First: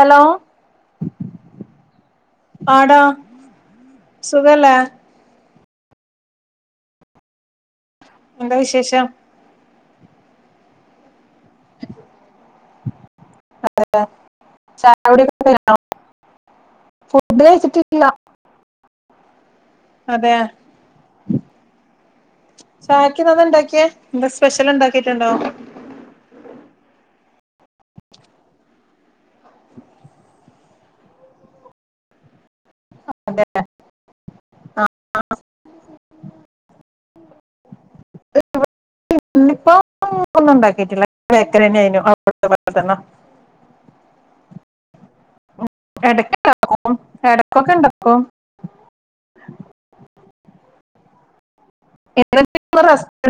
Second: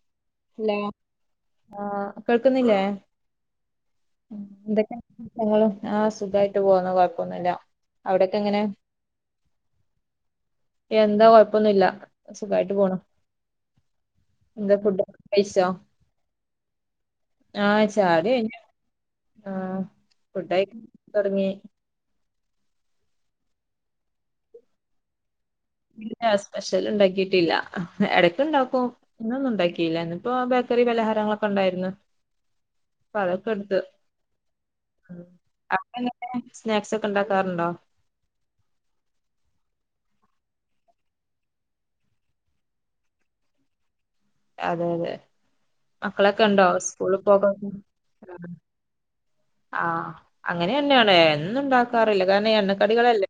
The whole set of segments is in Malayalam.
ഹലോ ഹലോ ആ കേൾക്കുന്നില്ലേ ആടാ സുഖല്ലേ എന്തൊക്കെ ഞങ്ങളും ആ സുഖായിട്ട് പോകുന്നു കൊഴപ്പൊന്നുല്ല അവിടൊക്കെ എന്താ എങ്ങനെ വിശേഷം എന്താ കൊഴപ്പൊന്നുല്ല സുഖായിട്ട് പോണു അതെ എന്താ ചായ ഫുഡ് കുടിയൊക്കെ കഴിച്ചോ ഫുഡ് ആ കഴിച്ചിട്ടില്ല ചായ കുടി കഴിഞ്ഞു ആ ഫുഡ് കഴിക്കാൻ തൊടങ്ങി ചായക്കിന്നെന്താ ഇണ്ടാക്കിയെ എന്താ സ്പെഷ്യൽ ഇണ്ടാക്കിട്ട്ണ്ടോ ഇല്ല സ്പെഷ്യൽ ഇണ്ടാക്കിയിട്ടില്ല എടക്ക് ഇണ്ടാക്കും ഇന്നൊന്നും ഇണ്ടാക്കിയില്ല ഇന്നിപ്പോ ബേക്കറി പലഹാരങ്ങളൊക്കെണ്ടായിര്ന്നു അപ്പൊ അതെ അതൊക്കെ എടുത്ത് ആ അങ്ങനെ ഇങ്ങനെ സ്നാക്സൊക്കെണ്ടാക്കാറ്ണ്ടോ ഇന്നിപ്പോ ഒന്നും ഉണ്ടാക്കിട്ടില്ല ബേക്കറി തന്നെ ആയിരുന്നു അവിടുത്തെ പോലെ തന്നെ അതെ അതെ ഇടക്ക് മക്കളൊക്കെണ്ടോ ഇണ്ടാക്കും സ്കൂള് പോക ഇടക്കൊക്കെ ഇണ്ടാക്കും ആ അങ്ങനെ തന്നെയാണ് എന്നുണ്ടാ ണ്ടാക്കാറില്ല കാരണം ഈ ഇന്ന് എണ്ണക്കടികളല്ലെ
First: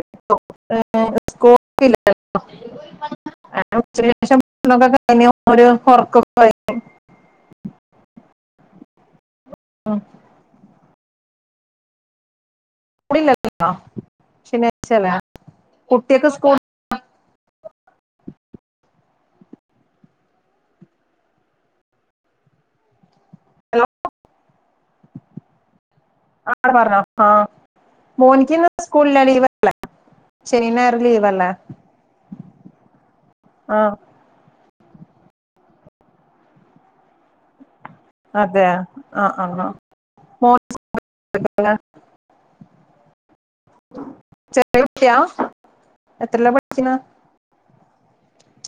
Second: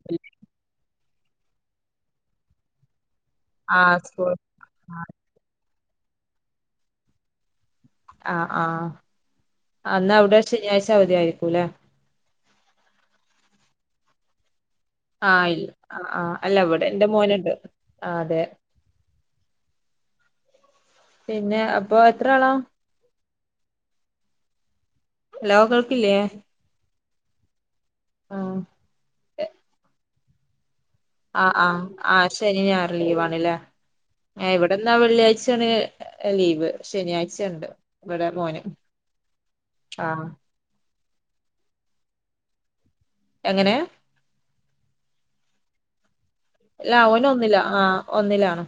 [unintelligible] ആ ആഹ് ഉച്ചയ്ക്ക് സ്കൂൾ ശേഷം [unintelligible] ഓര് ഉറക്കൊക്കെ കഴിഞ്ഞ് ആ ആ ആ ന്നാവ്ടെ ശനിയാഴ്ച അവധിയായി കുലെ സ്കൂളില്ലല്ലോ ശനി ആ ഇല്ല ആ ആ അല്ല ഇവടെ എന്റെ മോന്ണ്ട് ആ അതെ പിന്നെ അപ്പൊ എത്ര ആളാ ഹലോ ഹലോ കേൾ ആട പറഞ്ഞോ ആ ആഹ് മോനിക്ക്ന്ന് സ്കൂളില്ല ലീവല്ലേ ശെനിം ഞാ ആ ആ ആ ശനി ഞായറ് ലീവാണ്ല്ലേ ആ ഏ ഇവ് ടന്നാ വെള്ളിയാഴ്ചയാണ് ലീവ് ശനിയാഴ്ചണ്ട് അതെ ആ ആ ആഹ് ആ [unintelligible] എങ്ങനെ [unintelligible] പഠിക്കുന്നെ ല്ല ഓനൊന്നിലാ ആ ഒന്നിലാണ്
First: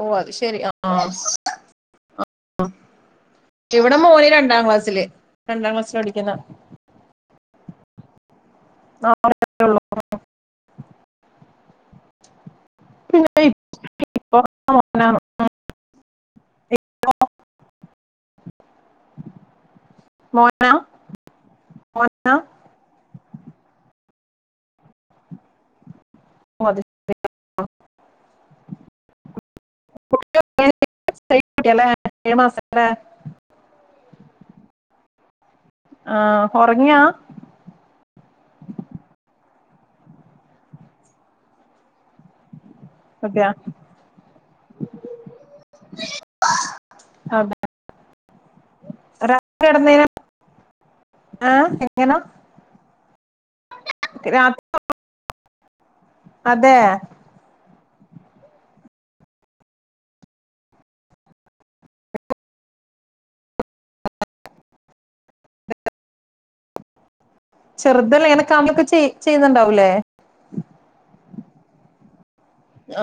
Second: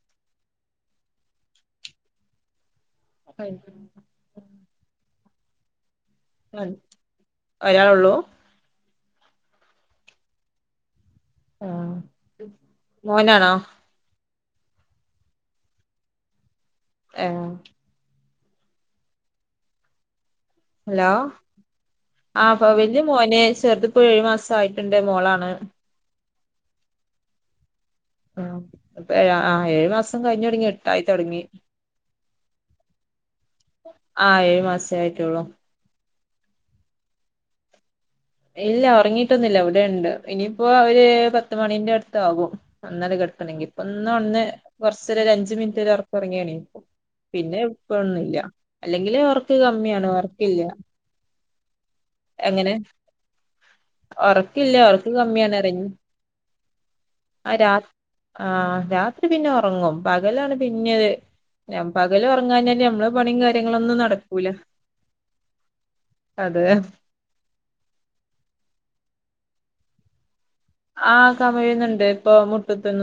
ഓ അത് ശെരി അആ ഇവിടെ മോന് രണ്ടാം ക്ലാസ്സില് രണ്ടാം ക്ലാസ്സ്ലാഠി അ ഒരാളൊള്ളൂ ആ ഒരാളേള്ളൂ ആ മോനാണോ [unintelligible] ഏ മോനാ ഹലോ മോനാ ആപ വല്യ മോന് ചെറ്ത്പ്പോ ഏഴു മാസം ആയിട്ടുണ്ട് മോളാണ് ഓ, അത് ശരി. ആ പ്പ ഏഴാ ഏഴ് മാസം കുട്ടി കഴിഞ്ഞാടങ്ങി എട്ടായി തുടങ്ങി [unintelligible] ആ ഏഴു മാസെ ആയിട്ടെള്ളു ആ ഒറങ്ങിയാ ഇല്ല ഒറങ്ങിട്ടൊന്നുംല്ല ഇവിടെണ്ട് ഇനിയിപ്പോ അവര് പത്ത്മണീന്റെ അടുത്താകും നന്നടി അതെയാ കെടക്കണെങ്കി ഇപ്പൊ ഇന്ന് ഒന്ന് കൊറച്ചേരം ഒരഞ്ച് മിൻറ്റ് ഒരൊറക് ഒറങ്ങിയെണീറ്റ് അതെ പിന്നെ ഇപ്പൊന്നുംല്ല അല്ലെങ്കിലേ ഒറക്ക് കമ്മിയാണ് ഒറക്കില്ല ആ എങ്ങനെ [unintelligible] അതേ ആ രാ ആ രാത്രി പിന്നെ ഒറങ്ങും പകലാണ് പിന്നിം ഒര് പകൽ ഉറങ്ങാഞ്ഞ നമ്മളെ പണിയും കാര്യങ്ങളൊന്നും നടക്കൂല അത് ചെറ്തെല്ല എനക്ക്മ്മക്കെചെയ് ചെയ്യ്ന്നുണ്ടാവൂലേ ആ കമിഴ്ന്ന്ണ്ട് ഇപ്പൊ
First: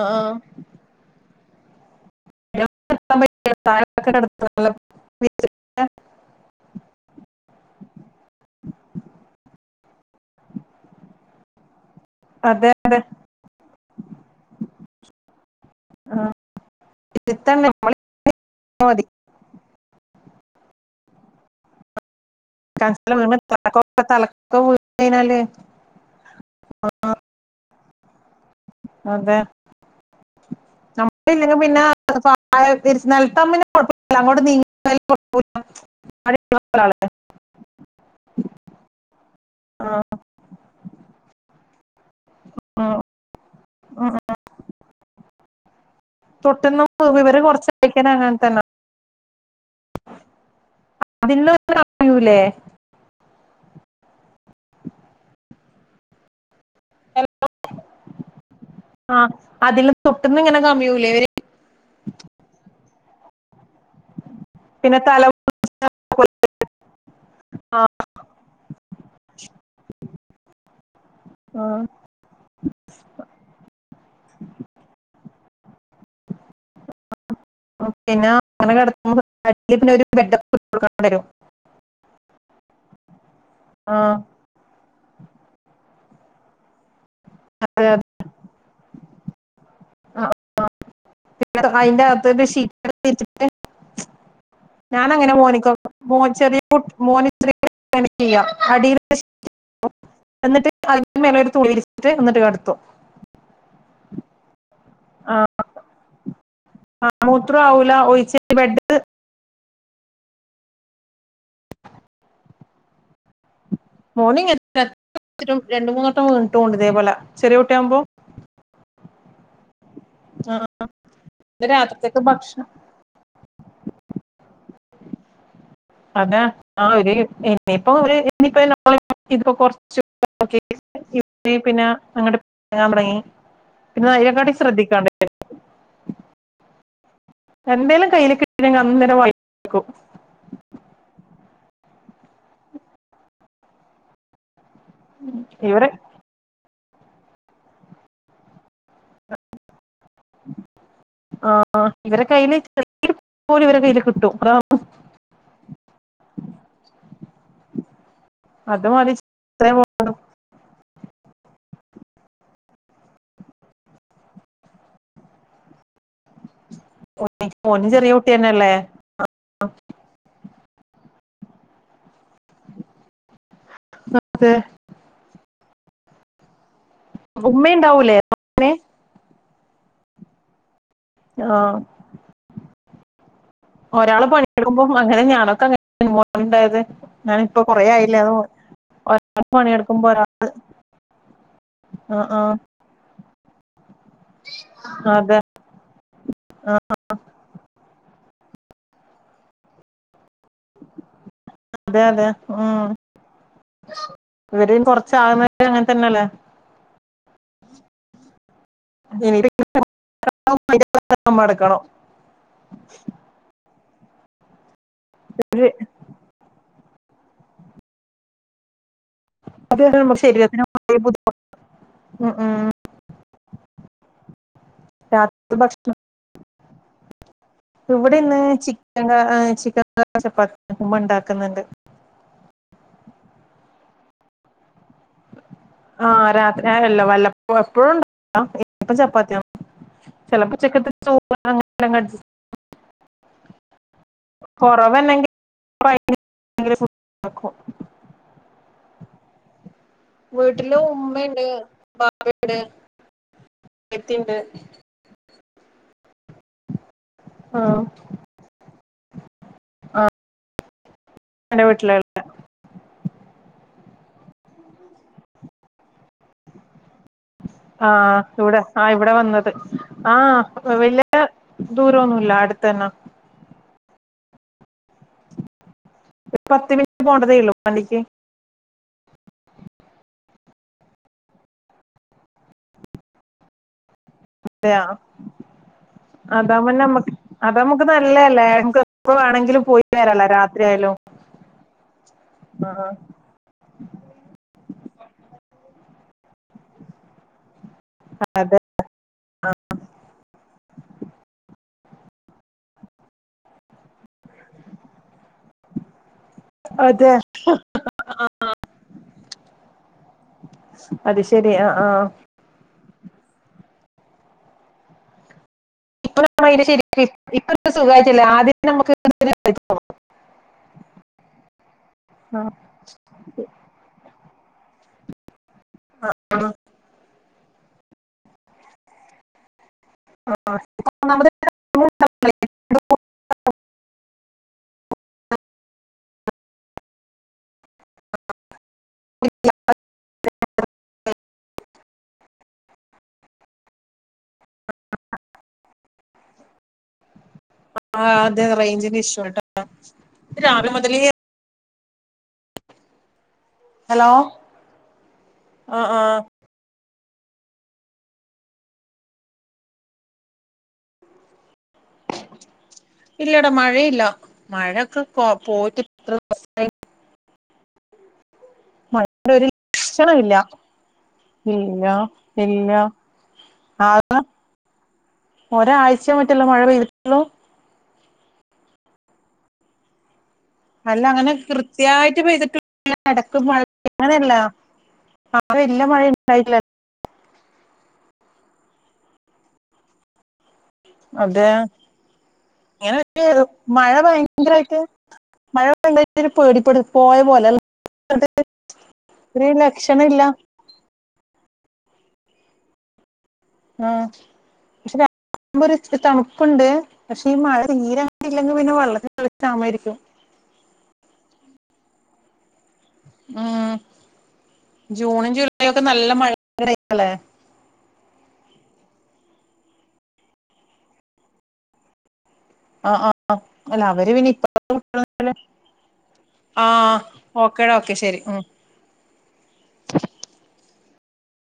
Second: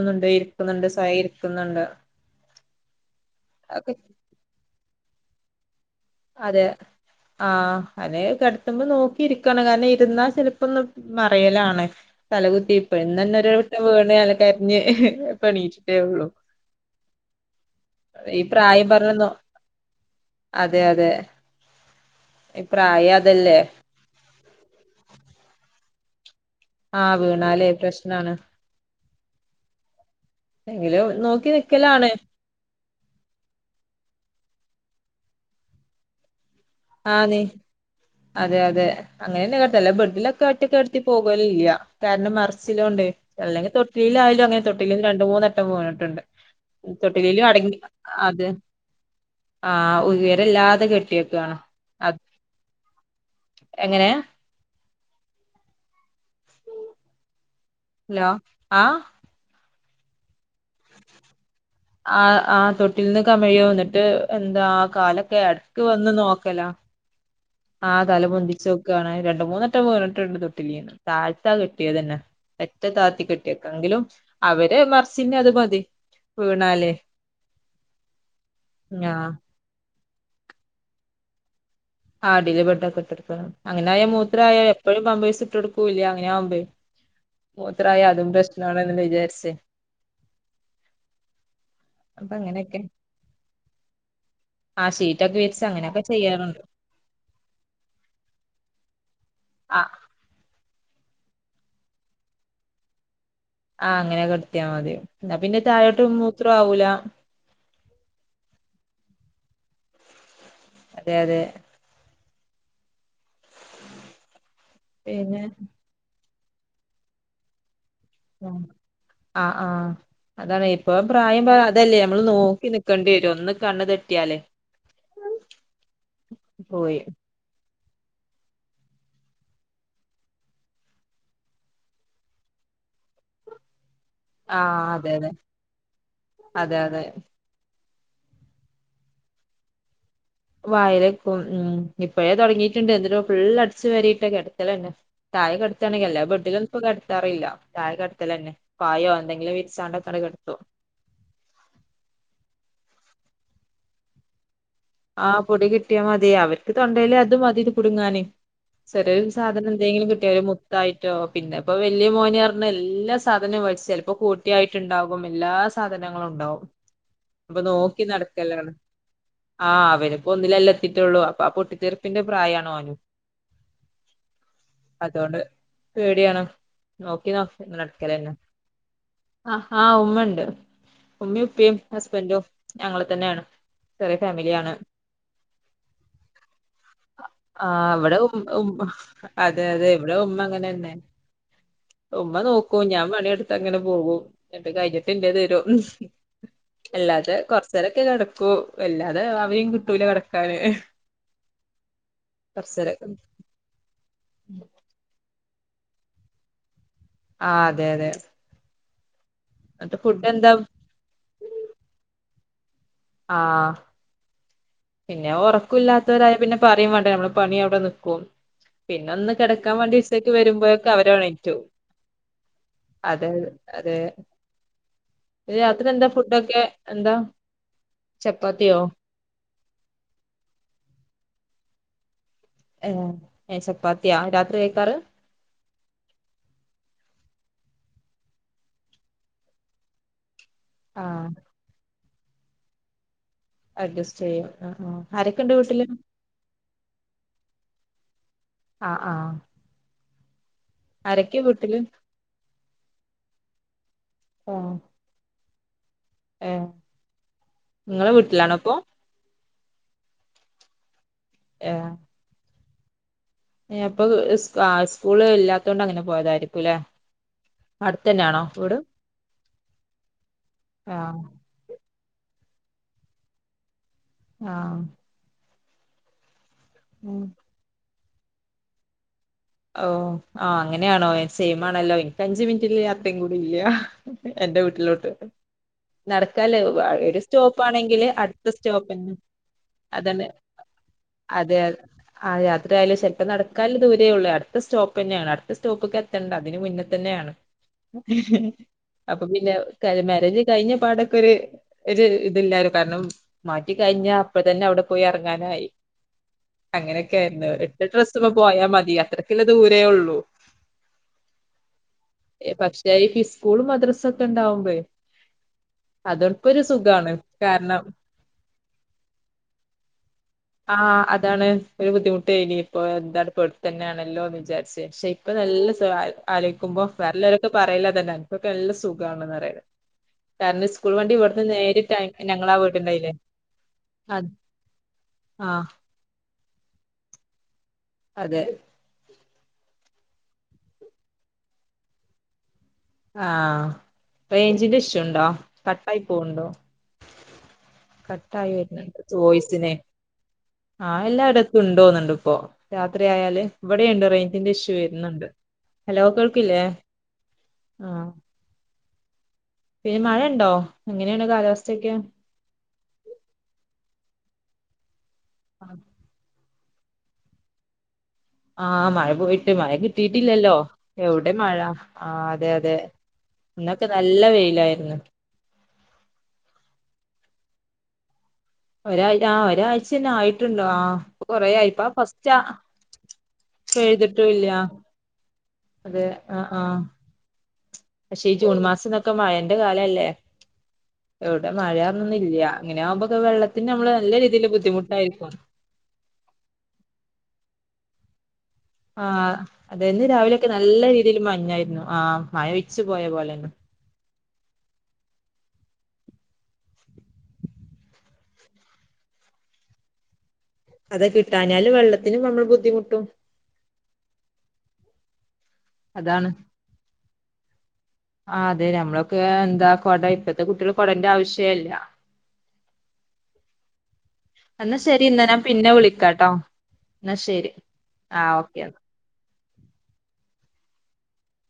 ആ ഇരിക്കുന്നുണ്ട് സ നിക്കുന്നുണ്ട് [unintelligible] വ [unintelligible] അതെ ആ അനെ കടത്തുമ്പോ നോക്കിയിരിക്കണം. കാരണം? രുന്നാ ചിലപ്പോ ഒന്നും മറയലാണ് അതെ തലകുത്തി ഇപ്പ ഇന്ന് തന്നെ ഒരു വെട്ടം വീണ് അൾ കരിഞ്ഞ് പണച്ചിട്ടേ ഉള്ളു. ചിത്തന്നെ നമ്മളിരുന്നാ ഈ പ്രായം മതി പറഞ്ഞോന്നോ അ അതെ അതെ ഈ പ്രായം അതല്ലേ [unintelligible] ആ വീണാല് പ്രശ്നാണ്. അതെ എങ്കിലും നോക്കി നമ്മളില്ലെങ്കിൽ പിന്നെ നിക്കലാണ്. [unintelligible] ആ നീ അതെ അതെ അങ്ങനെന്നെ ആ, ബെഡ്ലൊക്കെ ഒറ്റക്ക് കിടത്തി പോകും അല്ലേ? യ്യ.. [unintelligible] കാരണം ആ, മറച്ചിലോണ്ട് ആ. അല്ലെങ്കിതൊട്ടില്ആയാലും അങ്ങെ തെ ന്നും രണ്ടു മൂന്നു വെട്ടം വീണിട്ടുണ്ട്. തൊട്ടുന്ന ഇവര് തൊട്ടിലിലും കുറച്ച് അടങ്ങി കഴിക്കാൻ അങ്ങനെ അത് തന്നെ ആ ഉയരല്ലാതെ കെട്ടിയേക്കുവാ. ഴുല്ലേ? എങ്ങനെയാ? [unintelligible] എം [unintelligible] ഹലോ ആ അതിൽ തൊട്ടിന്ന് ഇങ്ങനെ കമ്മിയൂലേ ഇവര് ആ ആ തൊ ട്ടിൽ നിന്ന് കമിയ വന്നിട്ട് എന്താ ആ പിന്നെ തല കാലൊക്കെ ഇടക്ക് വന്ന് നോക്കലാ ആ തല പൊന്തിച്ചു നോക്കാണ് രണ്ട മൂന്നെട്ടം വീണിട്ടിട്ട് തൊട്ടിലിന്ന് താഴത്താ ആ. കെട്ടിയത് തന്നെ ഏറ്റും താഴത്തി കെട്ടിയക്കെ എങ്കിലും അവര് [unintelligible] അത് മതി വീണാലേ പിന്നെ അങ്ങനെ ആ കെടത്തുമ്പോ [inaudible] [unintelligible] ആ അടിൽ ബെഡൊക്കെ ഇടട്ടെടുക്കണം അങ്ങന ആ ആയ മൂത്ര ആയാ എപ്പോഴും പമ്പേഴ്സ് ഇട്ട്ടു കൊടുക്കൂല്ല അങ്ങനെയാവുലേ മൂത്രം ആയാലും പ്രശ് ണന്ന് വിചാരിച്ചേ ആ അതിന്റാകത്ത് അപ്പൊ ബെഡ് അങ്ങനെയൊക്കെ ഷീറ്റൊക്കെ വിരിച്ചിട്ട് ആ ഞാനങ്ങനെ ഷീറ്റൊക്കെ വിരിച്ച് മോനിക്ക് അങ്ങനെയൊക്കെ മോൻ ചെയ്യാറുണ്ട് ചെറിയ കു മോനിതൃ [unintelligible] ആ എന്നിട്ട് അതിന്റെ മേലെ ഒരു തുണി വിരിച്ചിട്ട് എന്നിട്ട് കടത്തട്ടും ആ അങ്ങനെയാ കെടത് ത്തിയാ മതി എന്നാ പിന്നെ താഴോട്ടും മൂത്രം ആവൂല മൂത്രം ആവൂല ഒഴിച്ച് ബെഡ് അതെ അതെ മോർണിംഗ് പിന്നെ രണ്ട് മൂന്ന് വട്ടം വീണ് ണ്ട് തേപോലെ ചെറിയ കുട്ടി ആകുമ്പോ ആ ആ ആ ആ, അതാണ് ഇപ്പൊ പ്രായം ഇത് അതല്ലേ രാത്രിത്തേക്ക് നമ്മള് നോക്കി ഭക്ഷണം നിക്കേണ്ടി വരും ഒന്ന് കണ്ണ് തെറ്റിയാല് അതാ ആ ഒരു [unintelligible] ആ ശ്രദ്ധിക്കാണ്ട് അതെ അതെ അതെ അതെ എന്തേലും കയ്യില് കിട്ടിലെങ്കി അന്നേരം വായില് വെക്കും വായിലെക്കും ഉം ഇപ്പഴേ തുടങ്ങിട്ടുണ്ട് എന്നിട്ടോ ഫുൾ അടിച്ച് വാരിട്ട് കിട അതുപോലെതന്നെ താഴെ ഇവരെ കടത്താണെങ്കിൽ എല്ലാ ബഡിലും ഇപ്പോ കടത്താറില്ല താഴെ കടത്തൽ തന്നെ പായോ എന്തെങ്കിലും വിരിച്ചാണ്ട് ആ അ ഇവരെ കയില് പോലും ഇവരെ കയ്യിൽ കിട്ടും അതാണ് ആ പൊടി കിട്ടിയാ മതി അവർക്ക് തൊണ്ടേൽ അത് മതി ഇത് കുടുങ്ങാന് അത് മതി ചെറിയൊരു സാധനം ഇത്രയും എന്തെങ്കിലും കിട്ടിയാല് മു തായിട്ടോ പിന്നെ ഇപ്പ വലൃ മോന് പറഞ്ഞ എല്ലാ സാധനവും വലിച്ച് ചിലപ്പോ കോട്ടിയായിട്ട് ഉണ്ടാകും എല്ലാ സാധനവും ങ്ങളൊണ്ടാവും അപ്പൊ മോന് നോക്കി ചെറിയ കുട്ടി തന്നെയല്ലേ നടക്കല്ലാണ് ആഹ് അവനിപ്പൊ ഒന്നിലെല്ലാത്തിട്ട് ലുള്ളു അപ്പൊ ആ പൊട്ടിത്തെറിപ്പിന്റെ പ്രായാണുഓന് അതൊണ്ട് പേടിയാണ് നോക്കി നോ ഉമ്മയുണ്ടാവൂലേ നടക്കലന്നെ മോനെ ആ ആ ഉമ്മെണ്ട് ഉമ്മയും ആ ഉപ്പയും ഹസ്ബൻഡും ഞങ്ങൾ തന്നെയാണ് ചെറിയ ഒരാപ് ഇപ്പോ ഫാമിലിയാണ് പണിയെടുക്കുമ്പോ അങ്ങനെ ഞാനൊക്കെ മോനുണ്ടായത് ഞാന് ഇപ്പൊ കൊറേ ആഹ് ഇവിടെ ആയില്ല അ ഉം ഉം അതെ അതെ ഒരാൾപണിയെടുക്കുമ്പോ ഇവിടെ ഉമ്മ ഒരാള് അങ്ങനെന്നെ ആഹ് ഉമ്മ ആഹ്. നോക്കും ഞാൻ പണിയെടുത്ത് അങ്ങനെ കു കഴിഞ്ഞിട്ട്ന്റെ തീരു അല്ലാതെ കൊറച്ചരൊക്കെ കാണും. കു വല്ലാതെ അവയും കിട്ടൂല കറക് അതെയതെ ഉം കൊറച്ചേരൊക്കെ ഇവരേം കൊറച്ചാന്ന് അങ്ങനെ തന്നല്ലേ. ആഹ് അതെ അതെ എന്നിട്ട് ഫുഡ് എന്താ [unintelligible] [inaudible] മടക്കണം. ആഹ് പിന്നെ ഒരു- ഒറക്കില്ലാത്തവരായ പിന്നെ പറയും വേണ് നമ്മള് പണി അവിടെ നിക്കും. പിന്നെ ഒന്ന് കിടക്കാൻ അത് വേണ്ടി നമ്മുടെ വിസത്തേക്ക് ശരീരത്തിന് വരുമ്പോഴൊക്കെ വളരെ ബുദ്ധിമുട്ട് അവരെണീറ്റു. ഉം ഉം. അതെ അതെ രാത്രി എന്താ ഫുഡൊക്കെ എന്താ ഇവിടെ ഇന്ന് ചപ്പാത്തിയോ? ചിക്കൻ ചിക്കൻ ചപ്പാത്തി ഉമ്മ ഇണ്ടാക്കുന്നുണ്ട്. ഏ ഹ് ചപ്പാത്തിയാ രാത്രി കഴിക്കാറ്? ആഹ് രാത്രി ആഹ് അല്ല വല്ലപ്പോഴും എപ്പഴുണ്ടാകില്ല ഇപ്പ ചപ്പാത്തിയ. ചെലപ്പോ ചപ്പാതി ആഹ് ചോറ് അങ്ങനങ്ങട്ജസ്റ്റ് അഡ്ജസ് കൊറവല്ലെങ്കി [inaudible] ക്കുണ്ടാക്കും ആഹ് ആഹ് വീട്ടില് ആരൊക്കെ ഉമ്മെണ്ട് വീട്ടില് ബാപ്പെണ്ട്. യത്തീണ്ട്. ഏ നിങ്ങളെ വീട്ടിലാണോപ്പൊ? ആഹ് ങ്ങടെ ഏഹ് വീട്ടിലല്ല. അപ്പൊ സ്കാ സ്കൂളില്ലാത്ത കൊണ്ട് അങ്ങനെ പോയതായിരിക്കുംല്ലേ ആഹ് അടുത്തന്നെയാണോ ഇവടെ. വീട് ആ ഇവടെ വന്നത്. ആ വല്യ ആഹ് ദൂര ന്നുല്ല അടുത്തന്ന. ആഹ് ഒരു പത്ത് മിനിറ്റ് പോണ്ടതേള്ളൂ വണ്ടിക്ക്. ഓ ആഹ് അങ്ങനെയാണോ സെയിമാണല്ലോ. എനിക്ക് അഞ്ചു മിനിറ്റിനു യാത്രയും കൂടിയില്ല. എന്റെ അതെയാ വീട്ടിലോട്ട്. നടക്കാല്ലേ അതാവുമ്പോ നമ്മക്ക് ഒരു അത് നമുക്ക് സ്റ്റോപ്പാണെങ്കില് നല്ലതല്ലേ അടുത്ത നമുക്ക് എപ്പോ സ്റ്റോപ്പെന്നെ. വേണമെങ്കിലും പോയി വരാലോ അതന്നെ രാത്രി ആയാലും അതെ ആ യാത്രയാലേ സ്വൽപ്പ നടക്കാനൊള്ള ദൂരേയൊള്ളൂ. അ അടുത്ത സ്റ്റോപ്പെന്നെയാണ്. അടുത്ത സ്റ്റോപ്ക്കെ തണ്ട അതിന് മുന്നെ തന്നെയാണ്. അതെ അപ്പപ്പിന്നെ മാരേജ് കഴിഞ്ഞയിപ്പടക്കൊരു യൊരുയിതില്ലാര്. കാരണം മടി കഴിഞ്ഞപ്പഴത്തന്നെ അവടെ പോയി ഇറങ്ങാനായി. അതെ അങ്ങനെയൊക്കെയാരുന്നു. ഇട്ട ഡ്രസ്സിന പോയാ മതിയത്രേ. ളില് ദൂരേയൊള്ളൂ അത് ശരി ആ ആ എ പക്ഷേ ഐപിസി സ്കൂളും മദ്രസക്കെണ്ടാവുമ്പേം ഇപ്പൊ അതോപ്പരു നമ്മ ശരിക്കും സുഖ്വാണ്. ഇപ്പൊ ഒരു കാരണം സുഖമായിട്ടില്ല ആദ്യം നമുക്ക് ആഹ് അതാണ് ഒര് [inaudible] ആ ബുദ്ധിമുട്ടിനിപ്പൊ എന്താണിപ്പോ വ്ടെത്തന്നെയാണ്. [unintelligible] ഇപ്പൊ ല്ലസവ ആ ആലോ യിക്കുമ്പോ വേറൊലരൊക്കെ പറയില്ലേയതെന്നാന്ന്. ക്ക് നല്ല സുഖമാണെന്നറയല് കാരണം സ്കൂൾ വണ്ടി ഒന്നാമത് ഇവെടെന്ന് നേരിറ്റ ഞങ്ങാടെ വീട്ടിന്റെതിലേ. അ ആഹ് അതെ [unintelligible] ആഹ് റേഞ്ചിന്റെ ഇഷുണ്ടോ. കട്ടായ് പോണ് ണ്ടോ? ആ അതെ കട്ടായി റേഞ്ചിന്റെ വെരുന്ന ഇഷ്യൂ ആട്ടോ ചോയ്സിനെ രാവിലെ ആ മുതലേ എല്ലട ഇണ്ടോന്നുന്നുണ്ടിപ്പോ രാത്രിയായാല് ഇവടെയൊണ്ട് ഹലോ റേഞ്ചിന്റെ ഇഷ്യൂ വെരുന്നുണ്ട്. ആ ആ ഹലോ കേൾക്കില്ലേ? ആഹ് പിന്നെ മഴയൊണ്ടോ? എങ്ങനെയാണ് കാലാവസ്ഥയൊക്കെ? ഇല്ലടാ മഴയില്ല. മഴൊക്കെ പൊ പോയിട്ടിത്ര [unintelligible] ആഹ് മഴ ഒരു പോയിട്ട് മഴ ലക്ഷണമില്ല കിട്ടീട്ടില്ലല്ലോ. എവിടെ മഴ ഇല്ല ആ ഇല്ല അതെ ഇല്ല. അതെ ഇന്നെക്കെ നല്ല വെയിലായിരുന്നു. ഒരാഴ്ച്ചയേ മറ്റൊള്ളു മഴ പെയ്തിട്ടൊള്ളൂ? ഒരാ ആ ഒരാഴ്ച തന്നെ ആയിട്ട്. ട്ടണ്ടോ അല്ല അങ്ങനെ കൊറെ ആയിപ്പോ. കൃത്യായിട്ട് ഫസ്റ്റ് ആ പെയ്തിട്ടില്ല ഇടക്ക് മഴ പെയ്തിട്ടും അങ്ങനെയല്ല ഇല്ല ആ വല്യ മഴ അതെ ആ ഉണ്ടായില്ല. ആ പക്ഷെ ഈ ജൂൺ മാസമൊക്കെ മഴന്റെ കാലല്ലേ! ! അതെ ഇങ്ങനെ ആകുമ്പോക്കെ വെള്ളത്തിന് നമ്മള് മഴ നല്ല രീതിയിൽ ഭയങ്കരമായിട്ട് ബുദ്ധിമുട്ടായിരിക്കും മഴ ഭയങ്കര പേടിപ്പെടു പോയ പോലെല്ല [unintelligible] ആ അതന്ന് രാവിലൊക്കെ നല്ല രീതിൽ മഴ ഉണ്ടായിരുന്നു ആ മഴ വിച്ചു പോയ പോലെ ആ പക്ഷെ തണുപ്പുണ്ട് പക്ഷെ ഈ മഴ തീരെ അങ്ങനെ ഇല്ലെങ്കിൽ പിന്നെ വെള്ളത്തിൽ ക്ഷാമായിരിക്കും. അതെ കിട്ടാഞ്ഞാല് വെള്ളത്തിന് നമ്മൾ ബുദ്ധിമുട്ടും. ആ ജൂണും ജൂല യൊക്കെ നല്ല അതാണ് മഴ കാല [unintelligible] ആ അതെ ഞമ്മളൊക്കെ ന്താ കൊട ഇപ്പത്തെ കുട്ടികൾ കൊടന്റെ ആവശ്യേല്ല ആ ആ അല്ല അവര് പിനി [unintelligible] എന്നാ ഇപ്പ ശരി എന്നാ ഞാൻ പിന്നെ വിളിക്കാട്ടോ ആ എന്നാ ശരി ഓക്കേടാ ഓക്കെ ശെരി ആഹ് ഉം [inaudible] ഓക്കെ